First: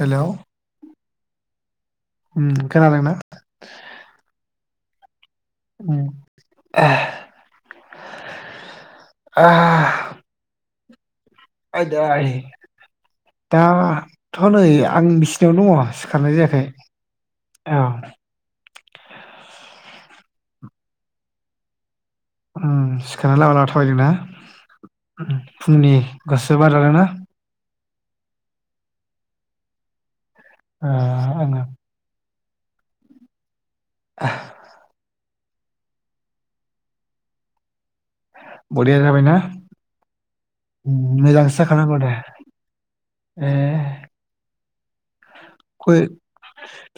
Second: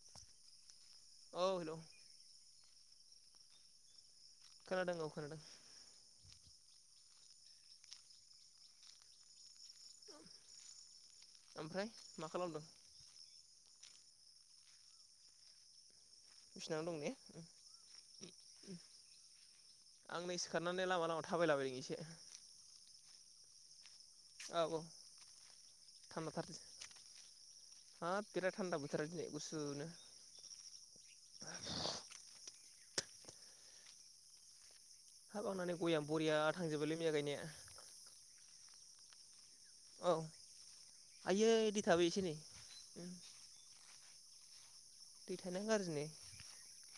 हेल' औ हेलौ खोनादोंना? खोनादों औ खोनादों [unintelligible] ओमफ्राय आयदाय मा खालामदों दा थ' नै आं बिसिनायावनो दङ सिखारनाय जायाखै बिसिनायावनो दं औ ने आं नै सिखारनानै लामा लामा थाबायलाबायदों एसे उम सिखारना लामा लामा था थाबायदोंना औ औ ना? फुंनि थान्दाथार गुसु बार जादों ना? हाब बेराद थान्दा बोथारा दिनै गुसुनो। ओ ओं ओं [unintelligible] हाब आंना नै गया बरिया थांजोबोलै मैया गायनाया। बरिया जाबायना? औ उम मोजांसो आयै दै जाखानांगौ थाबो दे। एसे नै उम ए दै थानाया गाज्रि गय नै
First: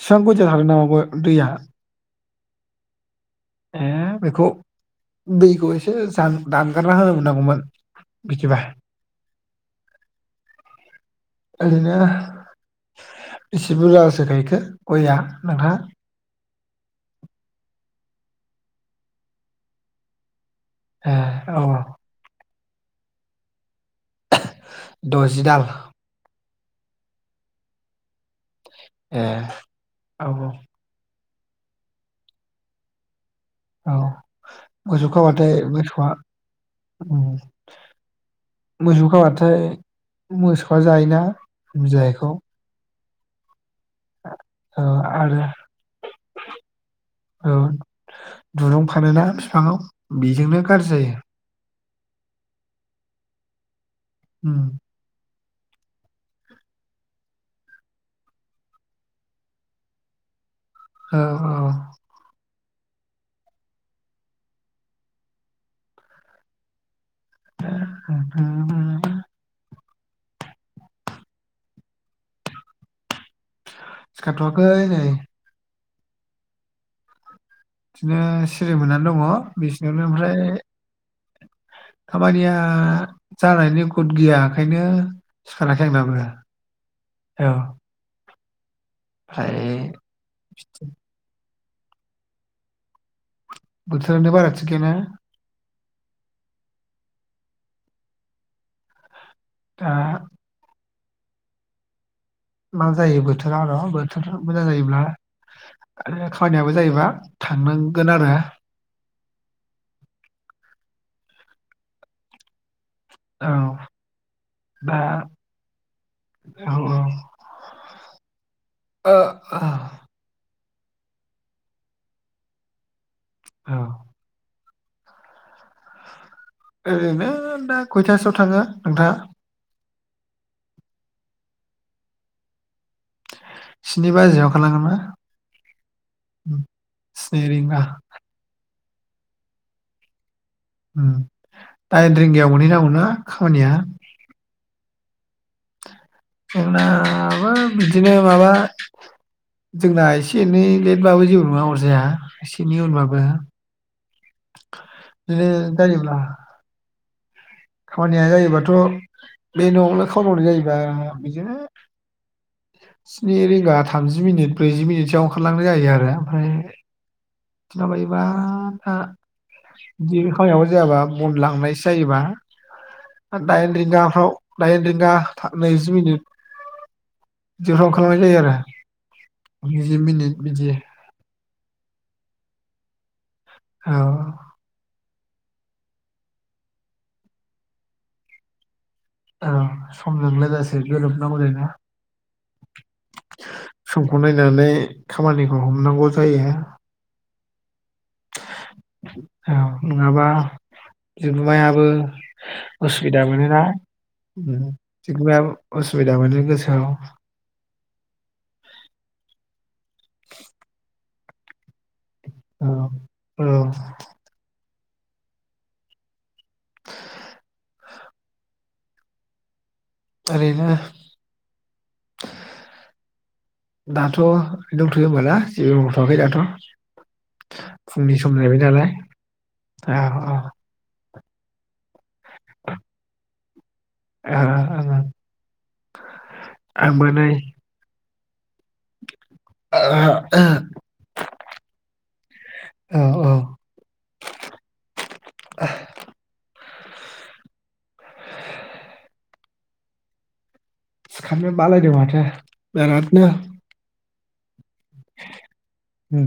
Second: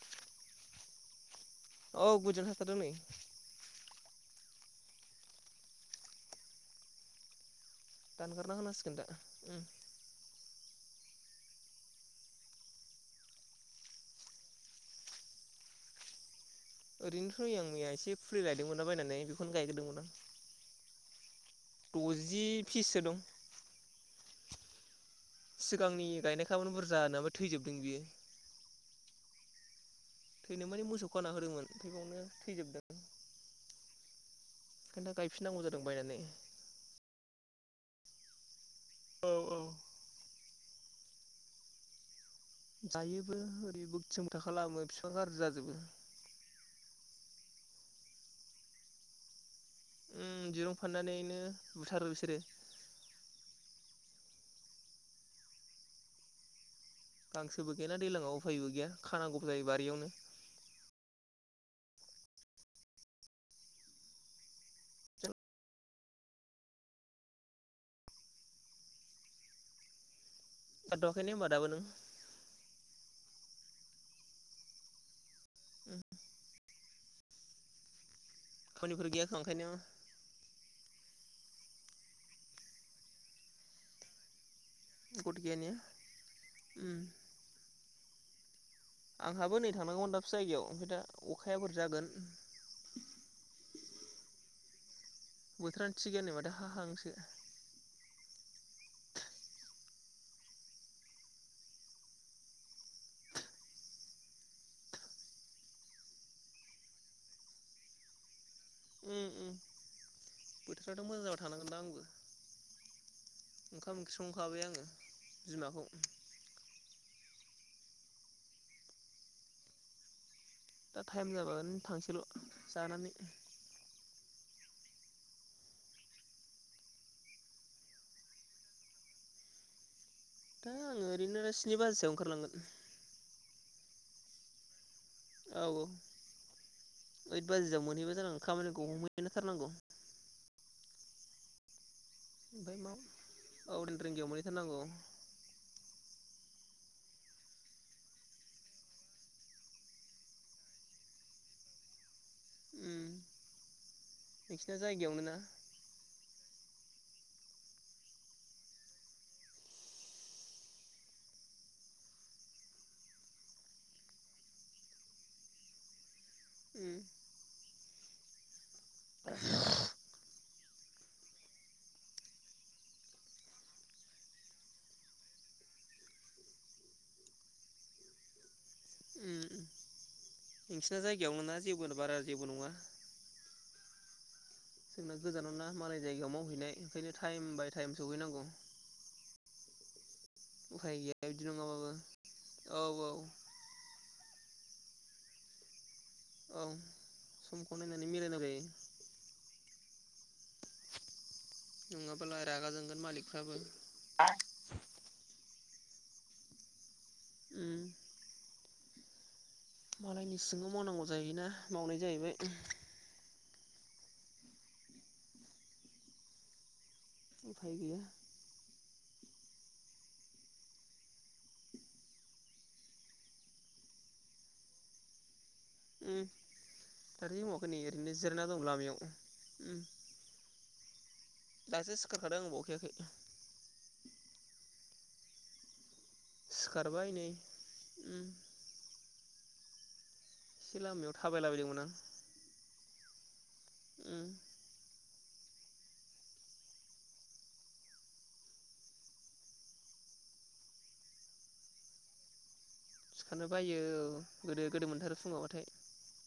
फिफां [unintelligible] हागोन नामा गय? दैया औ गोजोन होर'दों नै। ए बेखौ दैखौ एसे जानो दानगारना होनो मोननांगौमोन। दानगारना बिदिबा होनांसिगोन दा। उम ओरैनो बेसे बुरजासो गायखो गयाआ नोंथा? ओरैनोथ' नै आं मैया एसे फुलि लायदोंमोनना बायनानै बेखौनो गायगोरदोंमोन आं। ए औ द'जि फिससो दं। [unintelligible] दाल सिगांनि गायनाय फोर बुरजा नाबा थैजोबदों बियो। ए औ थैनो माने मोसौ होना होदोंमोन उमफ्राय बावनो थैजोबदों। औ मोसौ ओंखायनो खाबाथाय गायफिननांगौ जादों मोसौआ बायनानै। उम औ औ। मोसौखाबाथाय मोसौ जायोना बिजयैखौ जायोबो हो जि बोगथिं बोगथा ओ खालामो बिफां गाज्रि जाजोबो। औ दुारुं फानो ना फि फाङाव उम बेजोंनो दिरुं गाज्रि जायो। फाननानैनो बुथारो बिसोरो। ओम गांसोबो गैला दैज्लाङाव उफायबो गैया खानांगौबो जायो बारियावनो। औ औ [unintelligible] सिखादथ'वाखैने होम्बा दाबो नों सिखादथ'आखै नै। ओम थिनो सिरि खामानिफोर मोननानै गैया खोमा दङ ओंखायनो बिसिनायावनो ओमफ्राय खामानिया जानायनि गद गैया। ओंखायनो गथ गैयानिया सिखाराखै आंबाबो। उम। औ। आंहाबो ओमफ्राय नै थनांगौमोन दाबसे जायगायाव ओमफ्राय दा अ अखाया बोरै जागोन। बोथोरानो बारा थिख गैयाना। थोरानो थिग गैया नै माथो हाहांसो। दा। मा जायो बोथोरा र' बोथोर मोजां जायोब्ला आरो खामानियाबो जायोबा थांनांगोन आरो। ओम ओम बोथोराथ' मोजां जाबा थांनांगोन दां आंबो। औ ओंखाम ओंख्रि संखाबाय आङो दा बिमाखौ औ औ। [unintelligible] दा टाइम जाबा आरैनो थांसैल' जानानै। औ। ओरैनो दा खयथासोआव थाङो नोंथाङा। दा आङो ओरैनो स्नि बाजिसोआव ओंखारलांगोन। स्नि बाजियाव ओंखारलांगोन बा औ औ स्नि ओइद रिंगा बाजियाव मोनहैबा जानांगोन खामानि [unintelligible] नो थारनांगौ। होम। दाइन रिंगायाव मा मोनहैनांगौना खामानिया। औ दाइन रिंगायाव मोनहैथारनांगौ जोंनाबो बिदिनो माबा जोंना एसे एनै लेटबाबो जेबो नङा अरजाया। एसे एनै उम उनबाबो नोंसिना जायगायावनो ना बिदिनो जायोब्ला खामानिया जायोबाथ' बे न'आवनो खामावनाय जायोबा बिदिनो स्नि रिंगा थामजि मिनिट ब्रैजि मिनिट सोआव ओंखारलांनाय जायो आरो। फ्राय उम [unintelligible] बायबा [unintelligible] जाबा बन लांनाय जायोबा। दाइन रिंगाफ्राव दाइन रिंगा नैजि मिनिट। जोहां खालामनाय जायो उम आरो। [unintelligible] बिदि नोंसिना [unintelligible] बारा जेबो नङा। औ। जोंना गोजानाव ना मालाय जायगायाव मावहैनाय ओंखायनो टाइम बाय टाइम सहैनांगौ। अ। समजों लोगोसे उफाय गैया गोरोबनांगौ बिदि जायो ना नङाबाबो औ औ सम। नायनानै खामानिखौ हमनांगौ जा [unintelligible] औ [unintelligible] औ नङाबा बिगोमायाबो नङाबोला रागा जोंगोन उसुबिदा मालिकफ्राबो मोनोना ओम जिगुमायाबो असुबिदा मोनो गोसोआव उम मालायनि सिङाव मावनांगौ जायोना मावनाय जाहैबाय औ औ उफाय गैया ओरैनो दाथ' दंथ'यो होमबा ना जेबो उम मावथ'वाखै दाथ' दानि समावखौ नै ओरैनो फुंनि सम जिरायना दं जाहैबाय नालाय लामायाव उम ओ दासो सिख सिखारखादों आं बावखायाखै [unintelligible] आंबो नै उम [unintelligible] एसे लामायाव थाबायलाबायदोंमोन आं औ औ उम [inaudible] सिखारनो बालायदों माथो बिरादनो सिखारनो बायो औ गोदोद गोदो मोनथारो फुङावबाथाय उम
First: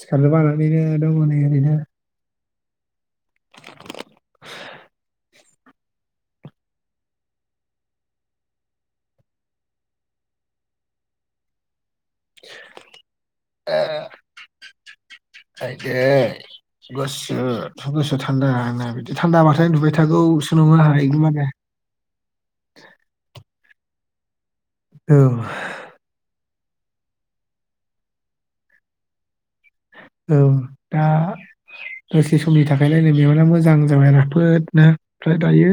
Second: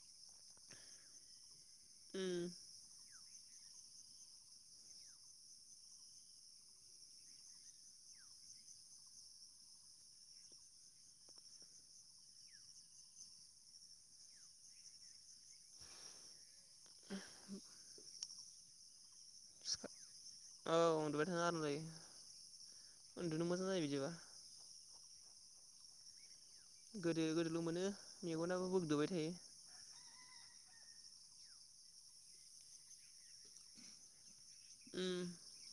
सिखारनो बानानैनो दङ नै ओरैनो उम [inaudible] आइदै गुसु एथ' गुसु थान्दा बिदि थान्दा बाथाय सिखा उन्दुबाय था थागौसो औ नङो आंहा उन्दुबाय थानो एकदमबारे आराम जायो [unintelligible] जायो बिदिबा औ। गोदो गोदोल' मोनो मेगनाबो बोग्दोबाय थायो। औ दा दसे समनि थाखायलायनो मेगना मोजां जाबाय राफोद। ना उम ओमफ्राय दायो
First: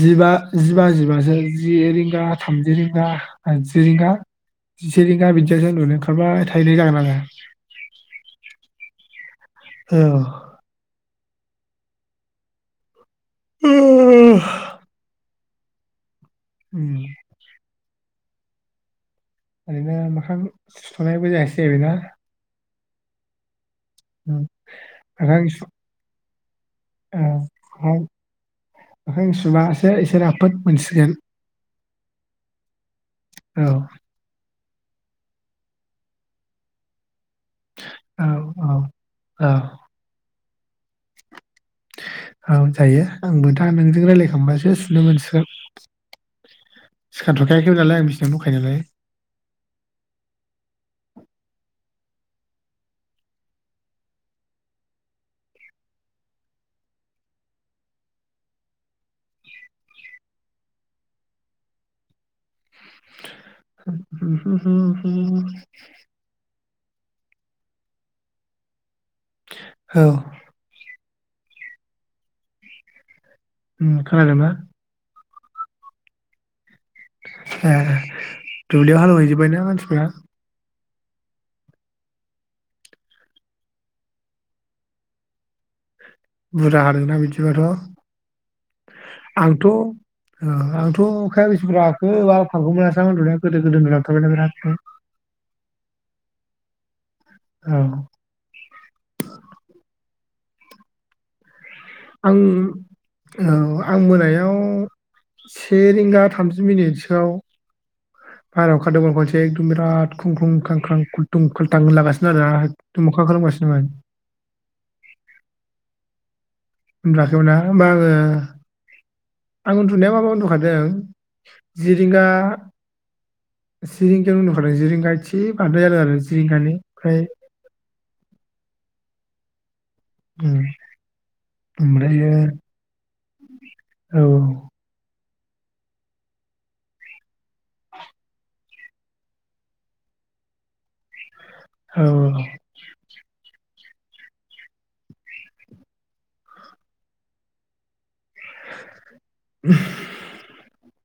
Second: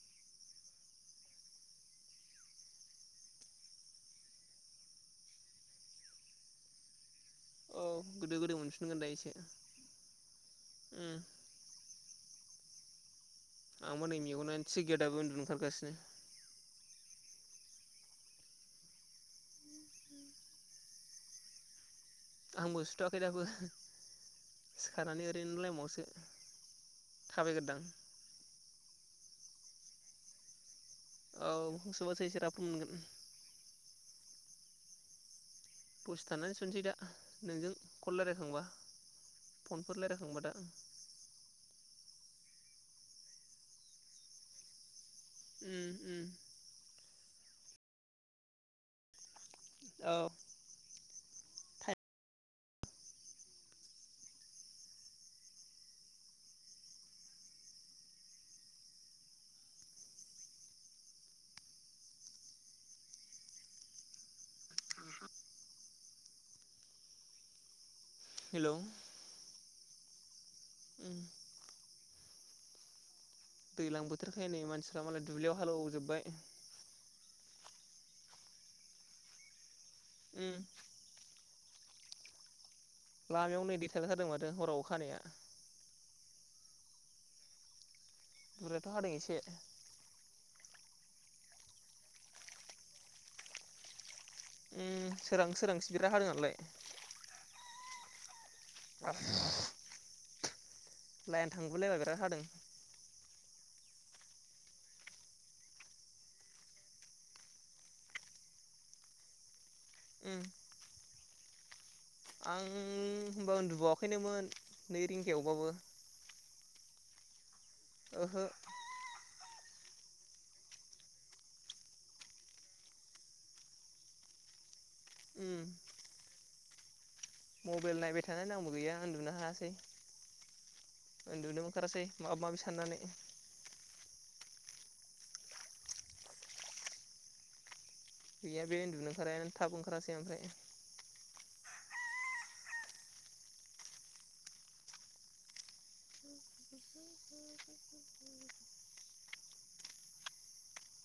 जिबा जिबा जिबासो जि रिंगा थामजि रिंगा जि रिंगा जिसे रिंगा बिदियासो उन्दुनो ओंखारबाय थानाय जागोन आङो। औ गोदो गोदो मोनफिनगोन दायो एसे। औ। उम आंबो नै मेगनानो थिग गैया दाबो उन्दु ओंखारगासिनो। उम। ओरैनो मोखां सुनायबो जायासै ना आंबो सुथ'वाखै दाबो। सिखारनानै ओरैनो लामायावसो [unintelligible] थाबायग्रोदां [unintelligible] बासो इसो राफोद। मोनसिगोन औ मोखां सुबासो एसे राफोद मोनगोन। औ दसेथानानै सुनसै दा। नोंजों कल औ लायरायखांबा औ औ फनफोर लायरायखांबा दा। औ जायो आंबोदा नोंजों रायजलायखांबासो सुनो मोनसि उम उम। सिखारथ'खायाखैमोन नालाय आं बिसिनायावनो दंखायो नालाय। औ। हुम हुम हुम हुम हुम। हेलौ। औ [inaudible] उम, दैलां बोथोरखाय खोनादोंना नै मानसिफ्रा मालाय दुब्लियाव हालौ जोबबाय। ए दुब्लियाव हालौहैजोबबायना मानसिफ्रा? उम। लामायाव नै दै थालायथारदों माथो हराव अखा हानाया। बुरजा हादोंदां बिदिबाथ'? बुरजाथ' हादों एसे आंथ' ओ आं थ' अखाया बिसिबुरजा हाखो बारा थालखौनो मोनासै आं उन्दुनाया गोदो गोदो उन्दुनाया। [unintelligible] उम सोरां सोरांसि बिराद हादों आनोलाय। औ। [unintelligible] बिराद आं हादों औ आं मोनायाव से रिंगा थामजि मिनिटसोआव बायरेयाव ओंखारदोंमोन खनसे बिराद उम खुंख्रं खांख्रां खुं [unintelligible] आं होमबा उन्दुबावाखैनोमोन नै रिंगायावबाबो। उनदुलाङाखैमोनना होमबा आङो ओहो आं उन्दुनाया माबा उन्दुखादों जिरिंगां जिरिंगा उन्दुखादों गायथि उम बांद्रायो आरो जिरिंगानि फ्राय मबाइल नायबाय थानायनै आंबो गैया उन्दुनो हायासै। उम, उन्दुनोबो ओंखारासै ओमफ्रायो माबा माबि साननानै। औ गैया बे उन्दुनो ओंखारनायानो थाब ओंखारासै ओमफ्राय। औ [unintelligible]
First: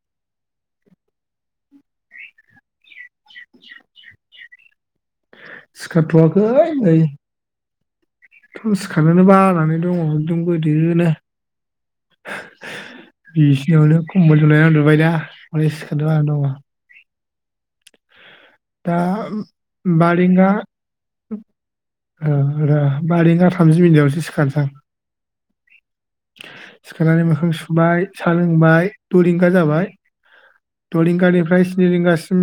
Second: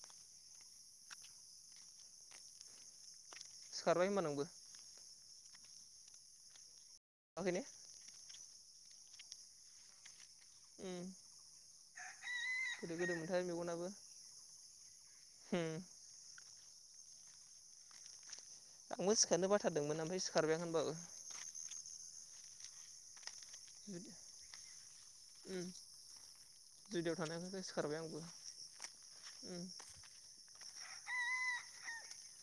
सिखारबाय होनबा नोंबो सिखारथवाखै नै। माहैनो थ सिखारनोनो बानानै दङ। दंग उम [unintelligible] गोदो गोदो मोनथारो मेगनाबो बिसिनियावनो खमबल जोमनानै उन्दुबायना माने उम सिखारनो बानानै दंङ। दा आंबो सिखारनो बाथारदोंमोन ओमफ्राय बारेंगा सिखारबाय आं होनबाबो ओ ओ बारें गा थामजि मिनिटावसो सिखारसै आं उम जुदियाव सिखारनानै मोखां थानायखाय सिखारबाय सुबाय आंबो सा लोंबाय द'रिंगा उम जाबाय। द' रिंगानिफ्राय स्नि रिंगासिम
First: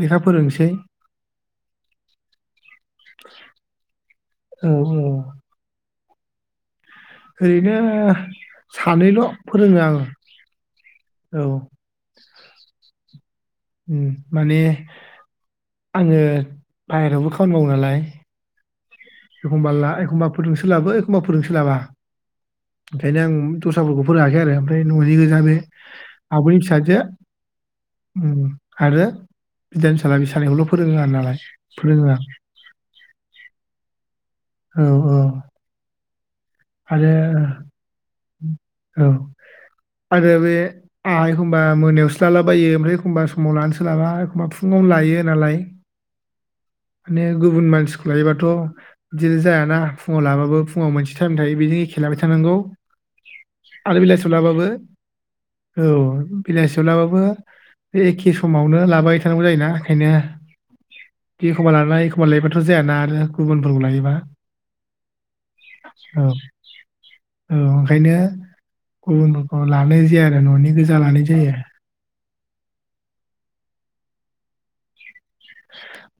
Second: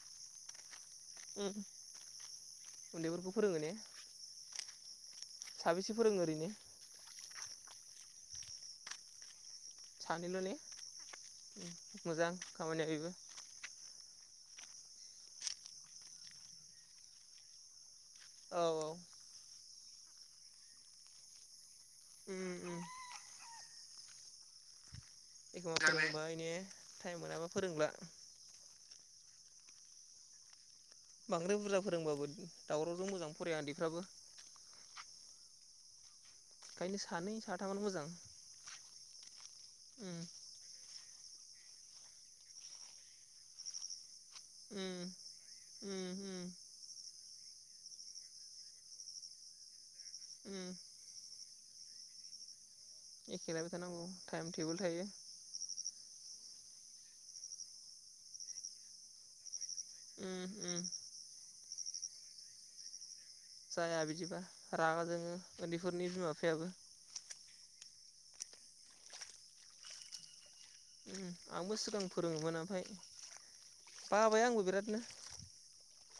लेखा फोलोंनोसै। उम उन्दैफोरखौ फोरोंङो ने। औ औ साबेसे फोरोंङो ओरैनो? ओरैनो सानैल'। फोरोङो आं सानैल' ने औ उम मोजां खामानिया बेबो उम माने आंङो बाहेरावबो खामानि मावो नालाय। औ औ एखमबा ला एखमबा फोरोंनो सोलाबो एखमबा फोरोंनो सोलाबा। उम उम ओंखायनो आं दस्राफोरखौ फोरोंङाखै आरो ओमफ्राय न'नि गोजा बे आब'नि [unintelligible] फिसाजो थाइम मोनाबा फोरोंला उम आरो बिधान [unintelligible] बांद्राय बुरजा फोरोंबाबो दावरावजों मोजां फराया उन्दैफ्राबो औ- औ ओंखायनो आरो सानै साथामानो मोजां औ उम आरो बे आ एखम्बा मोनायावसो लालाबायो ओमफ्राय एखमबा समाव लानो सोलाबा माफुंङावनो उम लायो नालाय उम उम माने गुबुन मानसिखौ लायोबाथ' बिदिनो जायाना फुङाव लाबाबो उम फुङाव मोनसि थायो बिनि एखे लाबाय थानांगौ। एखे लायबाय आरो थानांगौ बिलाइ टाइम सलाबाबो टेबोल थायो औ। बेलासियाव लाबाबो बे एखे समावनो लाबायबाय थानांगौ जायोना। ओंखायनो उम उम। बे एखमबा लानाय एखमा लेयाबाथ' जायाना आरो। गुबुनफोरखौ जाया लायोबा बिदिबा रागा जोङो उन्दैफोर औ औ। ओंखायनो गुबुनफोरखौ लानाय जाया आरो न'नि गोजा लानाय जायो आंबो सिगां फोरोङोमोन ओमफाय बाबाय आंबो बिरादनो।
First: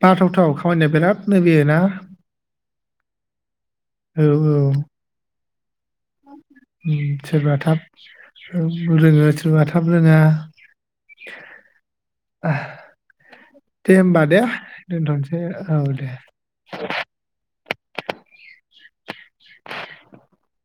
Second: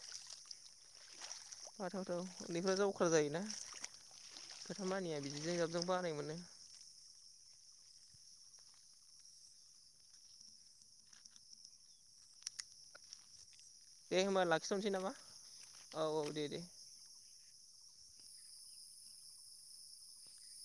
बाथावथाव खामानिया बिराद। बाथावथाव उन्दैफ्रा जा अख्रा जायोना औ औ खोथा मानिया बिदिजाय जों बानाय मोनो। उम, सोरबा थाब औ रोङो सोरबा थाब रोङा। दे ओमबा दे होमबा लाखिथ'नोसै नामा दोनथ'नोसै औ दे। [unintelligible]